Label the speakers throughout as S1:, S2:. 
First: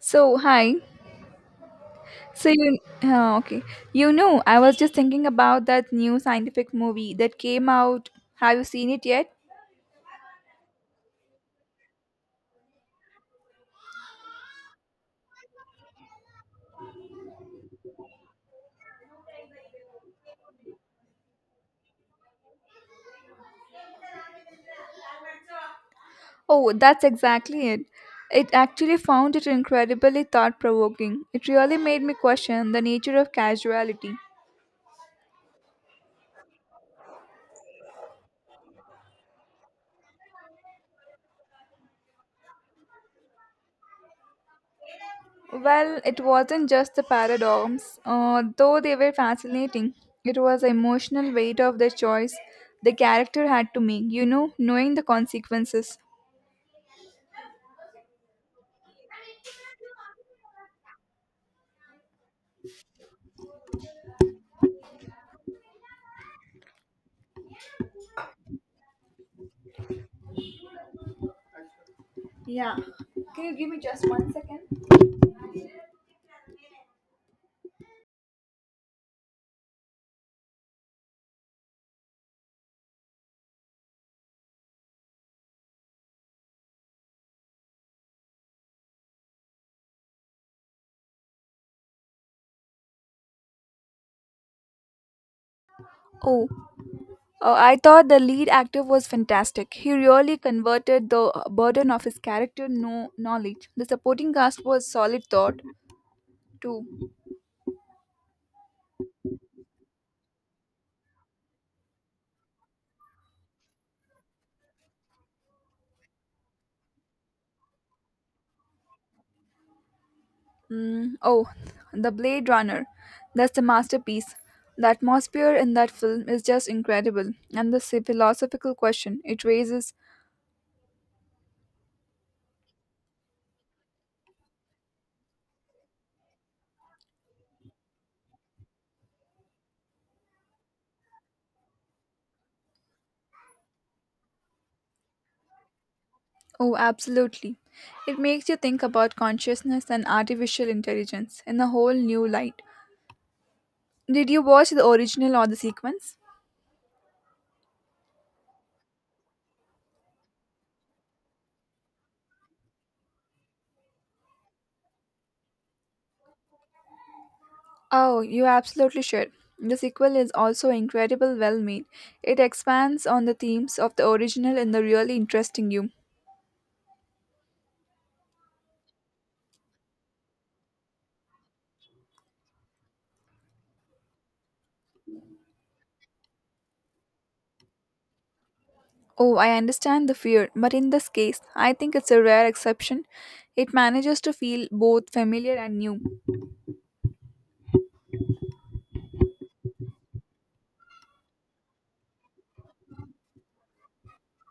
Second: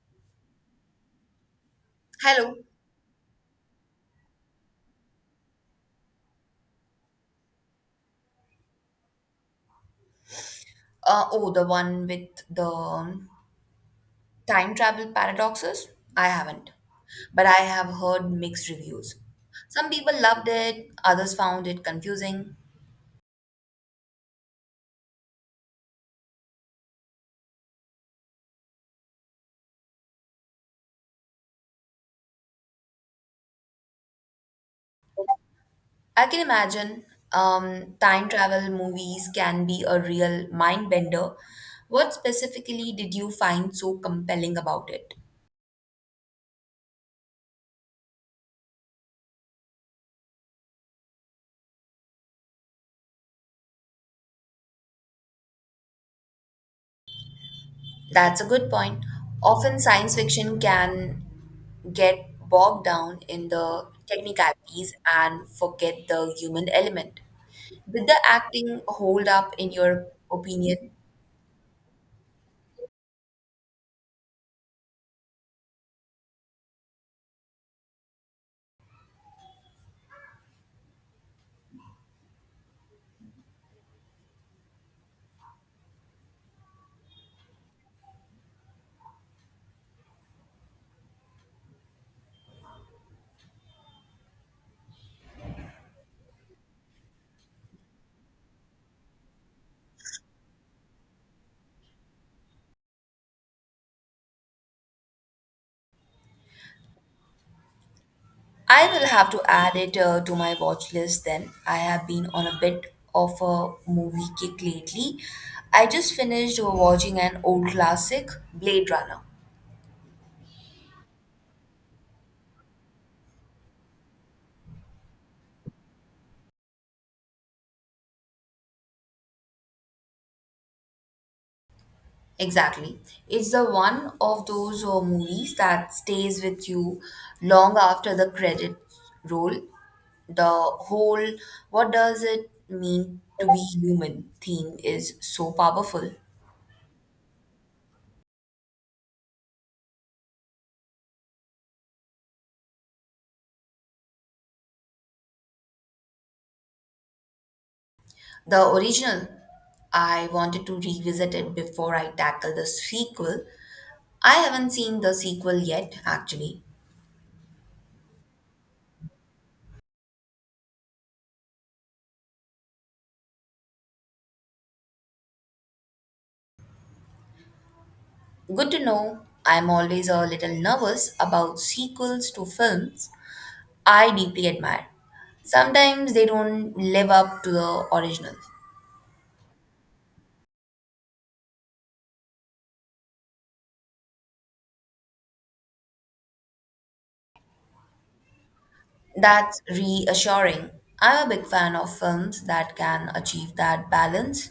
S1: So, hi. So
S2: Hello.
S1: you okay. You know, I was just thinking about that new scientific movie that came out. Have you seen it yet?
S2: Oh, the one with the time travel paradoxes? I haven't, but I have heard mixed reviews. Some people loved it, others found it confusing.
S1: Oh, that's exactly it. It actually found it incredibly thought-provoking. It really made me question the nature of casuality.
S2: I can imagine time travel movies can be a real mind bender. What specifically did you find so compelling about it?
S1: Well, it wasn't just the paradox, though they were fascinating. It was the emotional weight of the choice the character had to make, you know, knowing the consequences.
S2: That's a good point. Often science fiction can get bogged down in the technicalities and forget the human element. Did the acting hold up in your opinion?
S1: Yeah. Can you give me just 1 second? Oh, I thought the lead actor was fantastic. He really converted the burden of his character no knowledge. The supporting cast was solid thought too.
S2: I will have to add it to my watch list then. I have been on a bit of a movie kick lately. I just finished watching an old classic, Blade Runner.
S1: Mm, oh, the Blade Runner. That's a masterpiece. The atmosphere in that film is just incredible, and the philosophical question it raises.
S2: Exactly. It's the one of those movies that stays with you long after the credit roll. The whole what does it mean to be human theme is so powerful.
S1: Oh, absolutely. It makes you think about consciousness and artificial intelligence in a whole new light. Did you watch the original or the sequence?
S2: The original, I wanted to revisit it before I tackle the sequel. I haven't seen the sequel yet, actually.
S1: Oh, you absolutely should. The sequel is also incredible well made. It expands on the themes of the original in the really interesting you.
S2: Good to know. I'm always a little nervous about sequels to films I deeply admire. Sometimes they don't live up to the original.
S1: Oh, I understand the fear, but in this case, I think it's a rare exception. It manages to feel both familiar and new.
S2: That's reassuring. I'm a big fan of films that can achieve that balance.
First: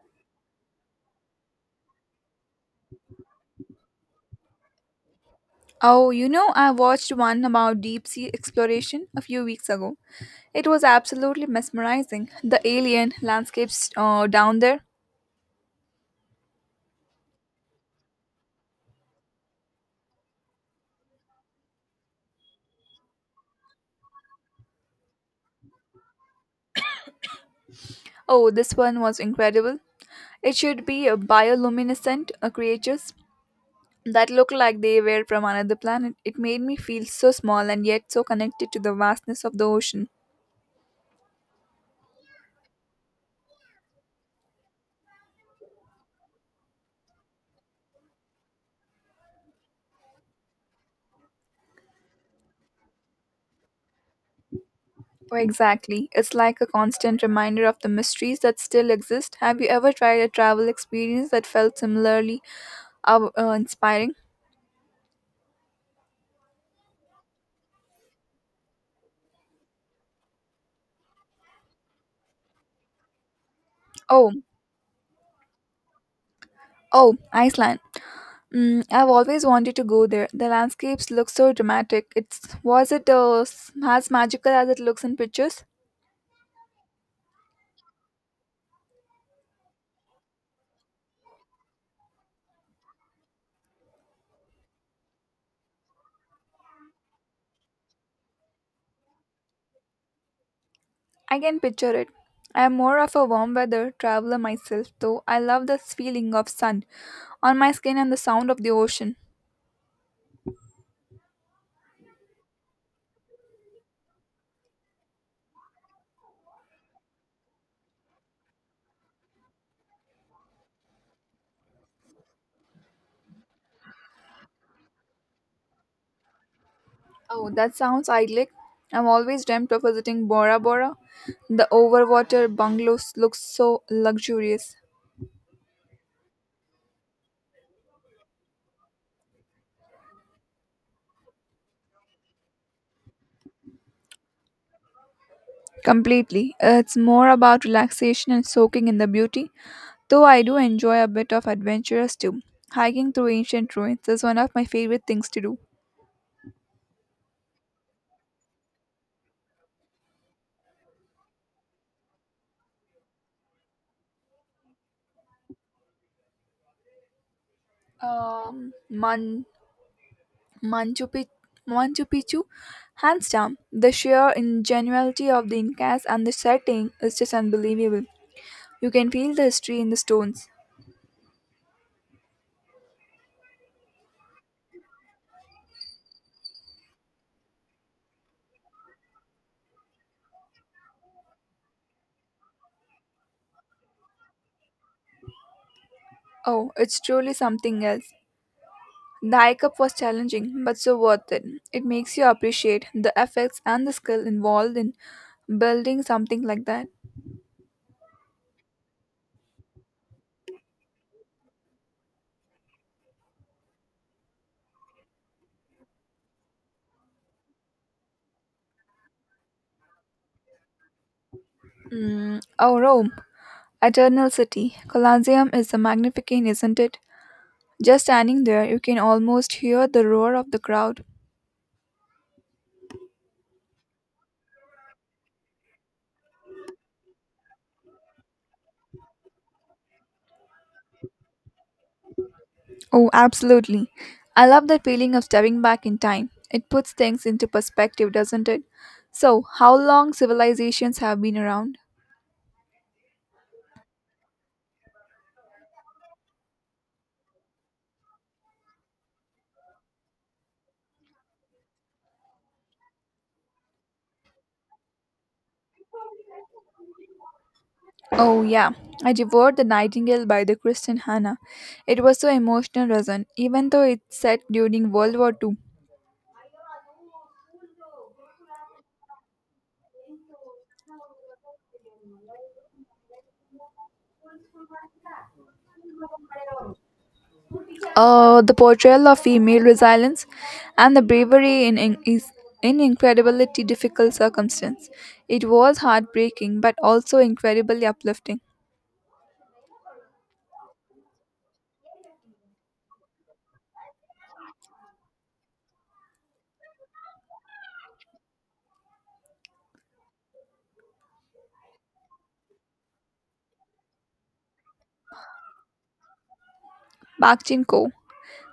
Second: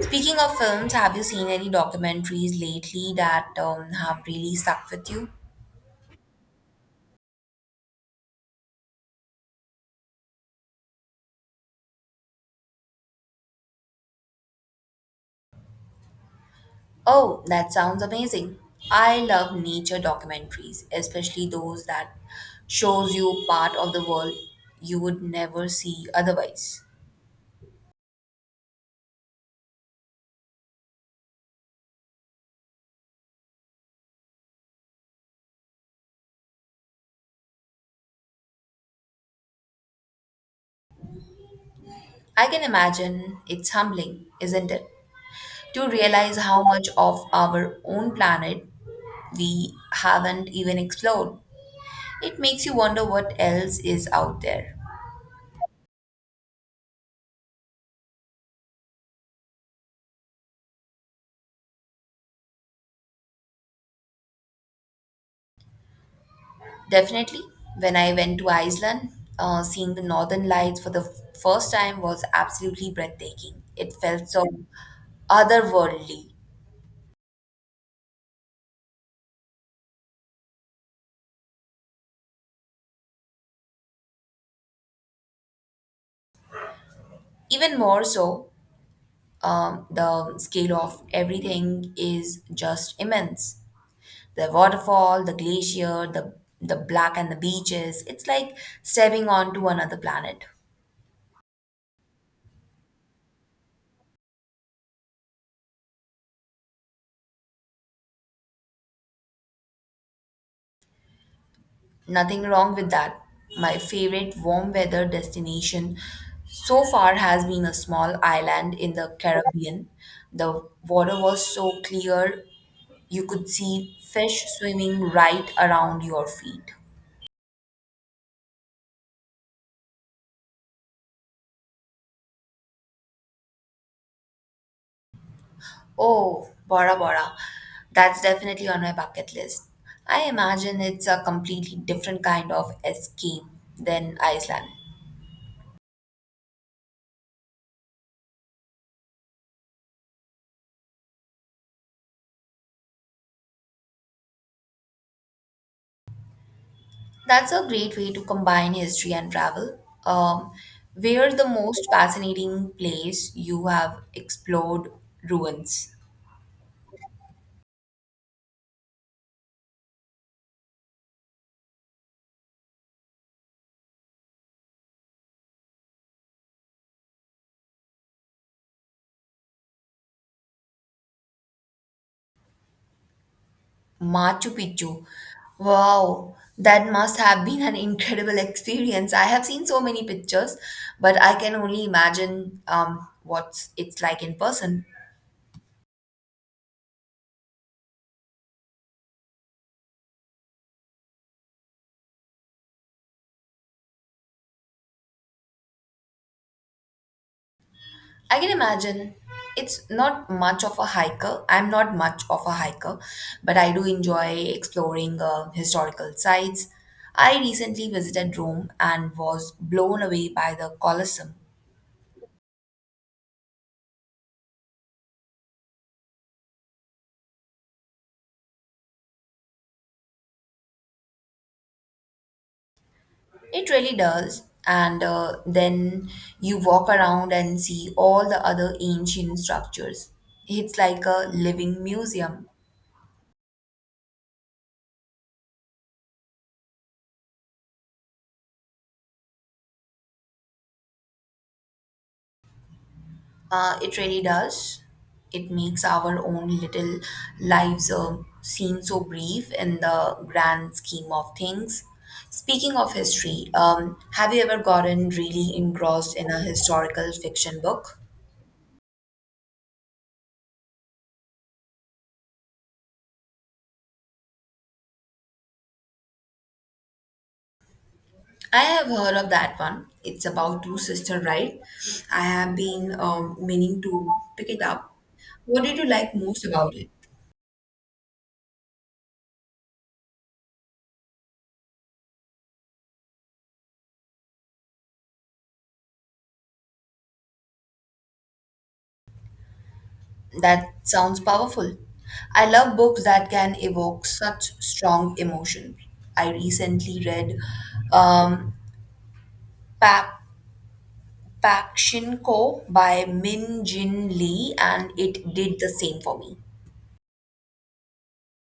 S2: Speaking of films, have you seen any documentaries lately that have really stuck with you?
S1: Oh, you know, I watched one about deep sea exploration a few weeks ago. It was absolutely mesmerizing. The alien landscapes down there.
S2: Oh, that sounds amazing. I love nature documentaries, especially those that shows you part of the world you would never see otherwise.
S1: Oh, this one was incredible. It should be a bioluminescent creatures that looked like they were from another planet. It made me feel so small and yet so connected to the vastness of the ocean.
S2: I can imagine it's humbling, isn't it, to realize how much of our own planet we haven't even explored. It makes you wonder what else is out there.
S1: Oh, exactly. It's like a constant reminder of the mysteries that still exist. Have you ever tried a travel experience that felt similarly inspiring?
S2: Definitely, when I went to Iceland, seeing the northern lights for the first time was absolutely breathtaking. It felt
S1: Oh,
S2: so otherworldly.
S1: oh, Iceland. I've always wanted to go there. The landscapes look so dramatic. It's was it as magical as it looks in pictures?
S2: Even more so, the scale of everything is just immense. The waterfall, the glacier, the black and the beaches. It's like stepping onto another planet.
S1: I can picture it. I am more of a warm weather traveler myself, though I love the feeling of sun on my skin and the sound of the ocean.
S2: Nothing wrong with that. My favorite warm weather destination so far has been a small island in the Caribbean. The water was so clear you could see fish swimming right around your feet.
S1: Oh, that sounds idyllic. I've always dreamt of visiting Bora Bora. The overwater bungalows look so luxurious.
S2: Oh, Bora Bora. That's definitely on my bucket list. I imagine it's a completely different kind of escape than Iceland.
S1: Completely. It's more about relaxation and soaking in the beauty, though I do enjoy a bit of adventurous too. Hiking through ancient ruins is one of my favorite things to do.
S2: That's a great way to combine history and travel. Um, where the most fascinating place you have explored ruins?
S1: Man. Machu Picchu, Machu Picchu, hands down. The sheer ingenuity of the Incas and the setting is just unbelievable. You can feel the history in the stones.
S2: Machu Picchu. Wow, that must have been an incredible experience. I have seen so many pictures, but I can only imagine what it's like in person.
S1: Oh, it's truly something else. The hike up was challenging, but so worth it. It makes you appreciate the effects and the skill involved in building something like that.
S2: I can imagine it's not much of a hiker. I'm not much of a hiker, but I do enjoy exploring historical sites. I recently visited Rome and was blown away by the Colosseum.
S1: Mm. Oh, Rome, Eternal City. Colosseum is a magnificent, isn't it? Just standing there, you can almost hear the roar of the crowd.
S2: It really does. And then you walk around and see all the other ancient structures. It's like a living museum.
S1: Oh, absolutely. I love that feeling of stepping back in time. It puts things into perspective, doesn't it? So, how long civilizations have been around?
S2: It really does. It makes our own little lives seem so brief in the grand scheme of things. Speaking of history, have you ever gotten really engrossed in a historical fiction book?
S1: Oh, yeah. I devoured The Nightingale by the Christian Hannah. It was so emotional, wasn't even though it's set during World War II.
S2: I have heard of that one. It's about two sister, right? I have been meaning to pick it up. What did you like most about it?
S1: The portrayal of female resilience and the bravery in incredibility difficult circumstance. It was heartbreaking but also incredibly uplifting.
S2: That sounds powerful. I love books that can evoke such strong emotion. I recently read um, pa- Pakshin Ko by Min Jin Lee, and it did the same for me.
S1: Park Chin Ko.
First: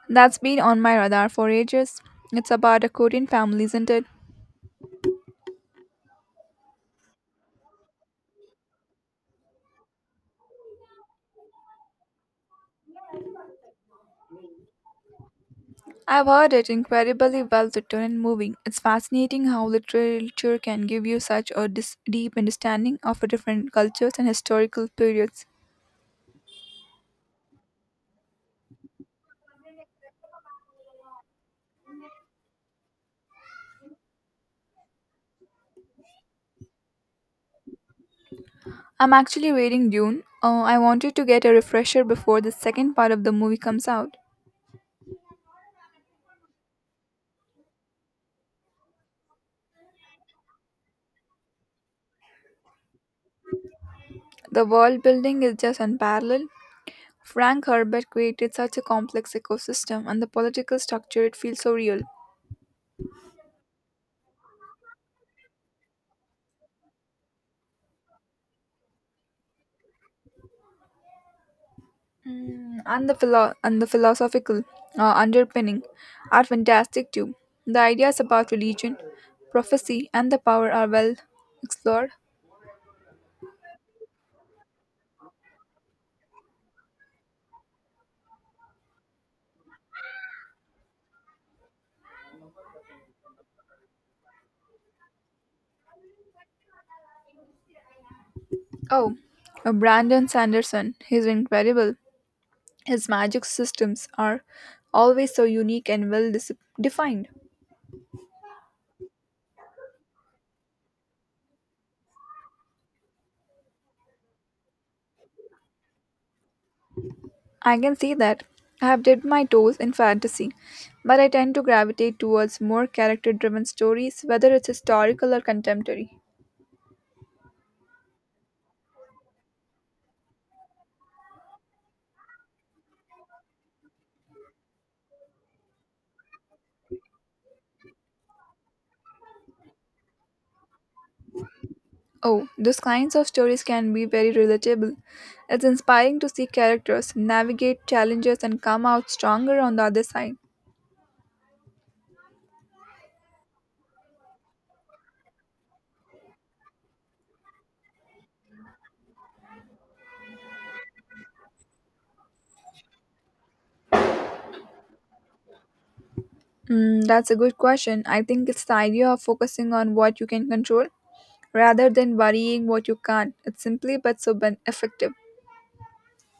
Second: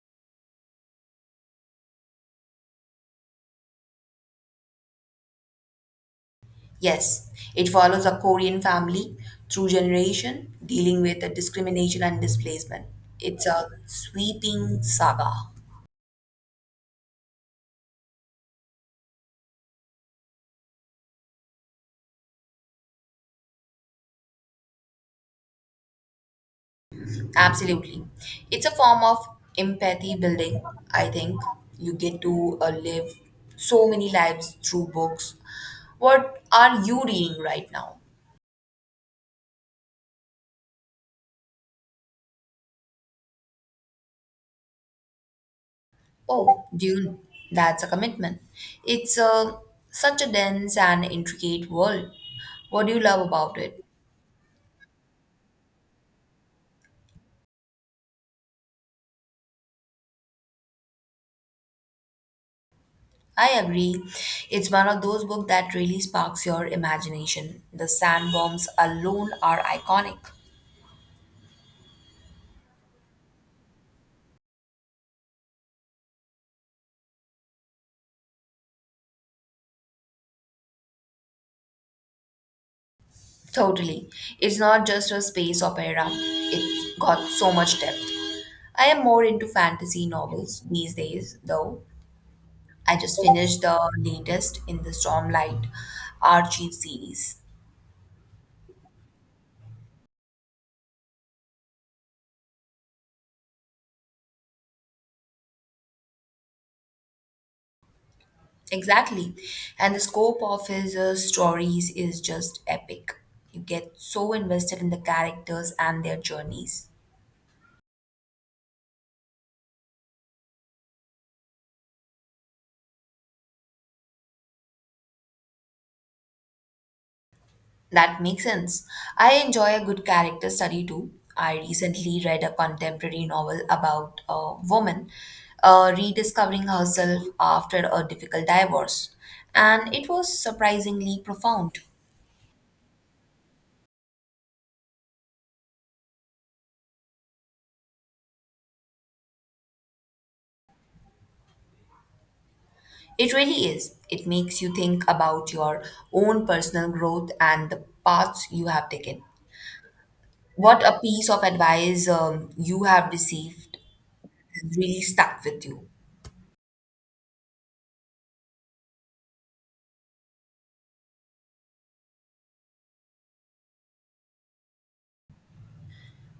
S1: That's been on my radar for ages. It's about a Korean family, isn't it?
S2: Yes, it follows a Korean family through generation dealing with the discrimination and displacement. It's a sweeping saga.
S1: I've heard it incredibly well written and moving. It's fascinating how literature can give you such a deep understanding of different cultures and historical periods.
S2: Absolutely. It's a form of empathy building, I think. You get to live so many lives through books. What are you reading right now?
S1: I'm actually reading Dune. Oh, I wanted to get a refresher before the second part of the movie comes out.
S2: Oh, Dune. That's a commitment. It's a, Such a dense and intricate world. What do you love about it?
S1: The world building is just unparalleled. Frank Herbert created such a complex ecosystem and the political structure, it feels so real.
S2: I agree. It's one of those books that really sparks your imagination. The sandworms alone are iconic.
S1: And the philosophical underpinning are fantastic too. The ideas about religion, prophecy, and the power are well explored.
S2: Totally. It's not just a space opera, it's got so much depth. I am more into fantasy novels these days, though. I just finished the latest in the Stormlight Archive series.
S1: Oh, Brandon Sanderson, he's incredible. His magic systems are always so unique and defined.
S2: Exactly. And the scope of his stories is just epic. You get so invested in the characters and their journeys.
S1: I can see that. I have dipped my toes in fantasy, but I tend to gravitate towards more character driven stories, whether it's historical or contemporary.
S2: That makes sense. I enjoy a good character study too. I recently read a contemporary novel about a woman rediscovering herself after a difficult divorce, and it was surprisingly profound.
S1: Oh, those kinds of stories can be very relatable. It's inspiring to see characters navigate challenges and come out stronger on the other side.
S2: It really is. It makes you think about your own personal growth and the paths you have taken. What a piece of advice you have received has really stuck with you.
S1: That's a good question. I think it's the idea of focusing on what you can control rather than worrying what you can't. It's simply but so effective.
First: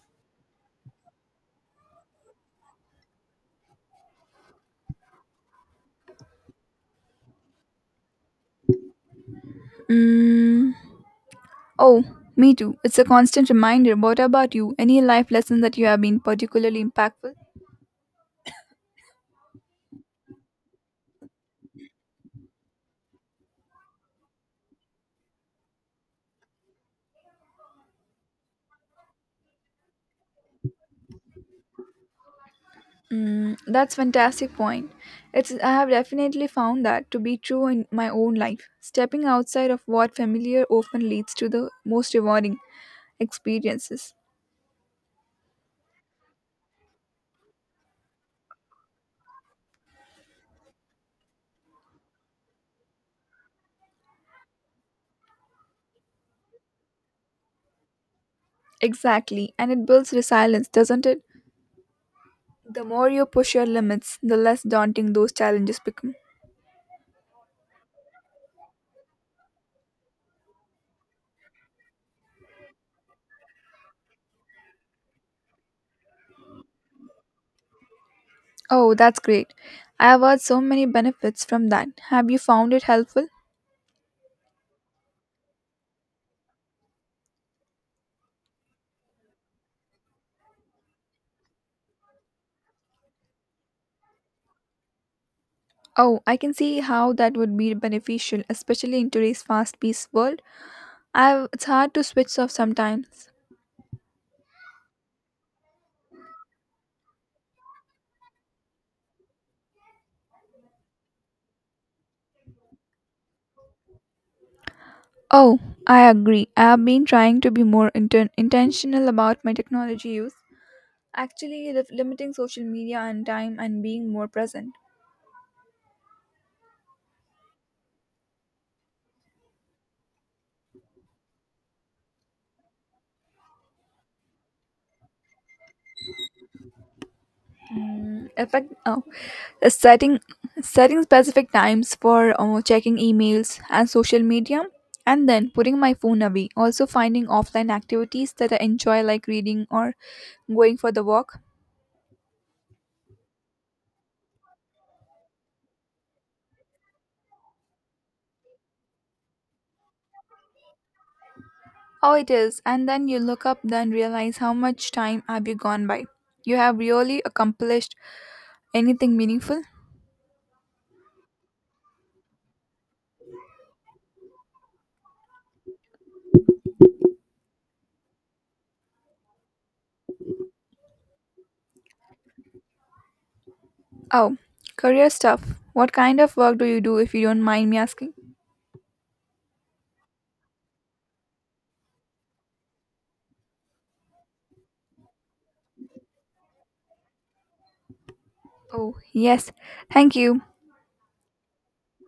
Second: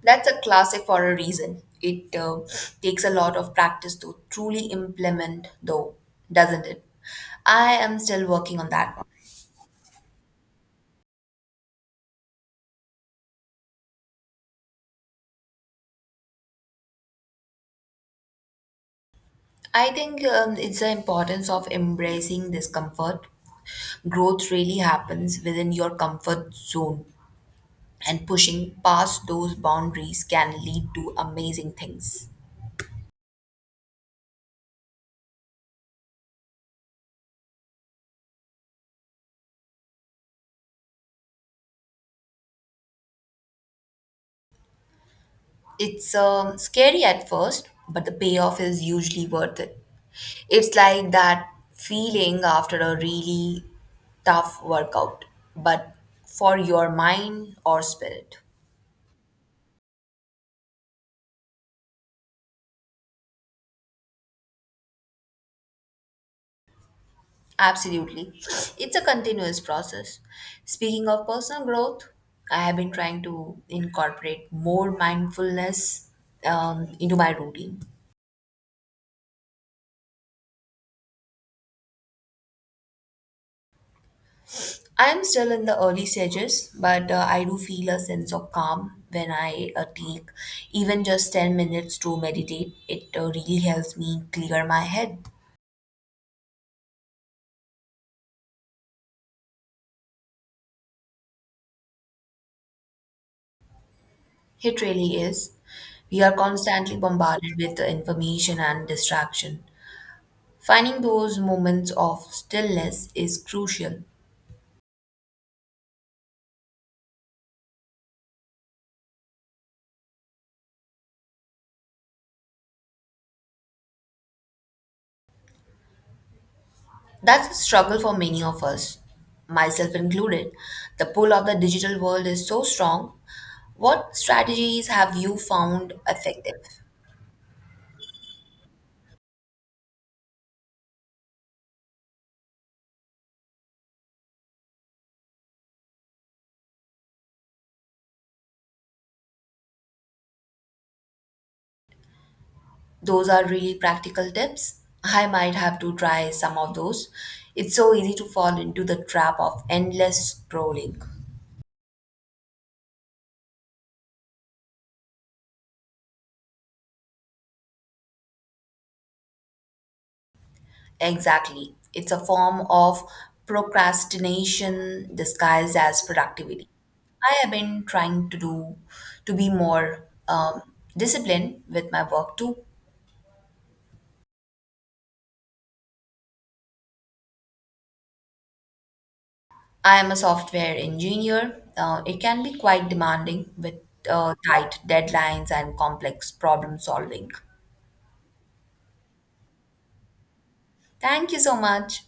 S2: That's a classic for a reason. It takes a lot of practice to truly implement, though, doesn't it? I am still working on that one.
S1: Mm, oh, Me too. It's a constant reminder. What about you? Any life lessons that you have been particularly impactful?
S2: I think it's the importance of embracing discomfort. Growth really happens within your comfort zone, and pushing past those boundaries can lead to amazing things.
S1: That's fantastic point. It's I have definitely found that to be true in my own life. Stepping outside of what familiar often leads to the most rewarding experiences.
S2: It's scary at first, but the payoff is usually worth it. It's like that feeling after a really tough workout, but for your mind or spirit.
S1: Exactly, and it builds resilience, doesn't it? The more you push your limits, the less daunting those challenges become.
S2: Absolutely. It's a continuous process. Speaking of personal growth, I have been trying to incorporate more mindfulness into my routine.
S1: Oh, that's great. I have heard so many benefits from that. Have you found it helpful?
S2: I am still in the early stages, but I do feel a sense of calm when I take even just 10 minutes to meditate. It really helps me clear my head.
S1: Oh, I can see how that would be beneficial, especially in today's fast-paced world. I've, it's hard to switch off sometimes.
S2: It really is. We are constantly bombarded with information and distraction. Finding those moments of stillness is crucial.
S1: Oh, I agree. I have been trying to be more intentional about my technology use, actually limiting social media and time and being more present.
S2: That's a struggle for many of us, myself included. The pull of the digital world is so strong. What strategies have you found effective?
S1: Mm, effect, oh, setting setting specific times for checking emails and social media and then putting my phone away also finding offline activities that I enjoy like reading or going for the walk.
S2: Those are really practical tips. I might have to try some of those. It's so easy to fall into the trap of endless scrolling.
S1: Oh, it is and then you look up then realize how much time have you gone by you have really accomplished anything meaningful?
S2: Exactly. It's a form of procrastination disguised as productivity. I have been trying to be more disciplined with my work too.
S1: Oh, career stuff. What kind of work do you do if you don't mind me asking?
S2: I am a software engineer. It can be quite demanding with tight deadlines and complex problem solving.
S1: Oh, yes. Thank you.
S2: Thank you so much.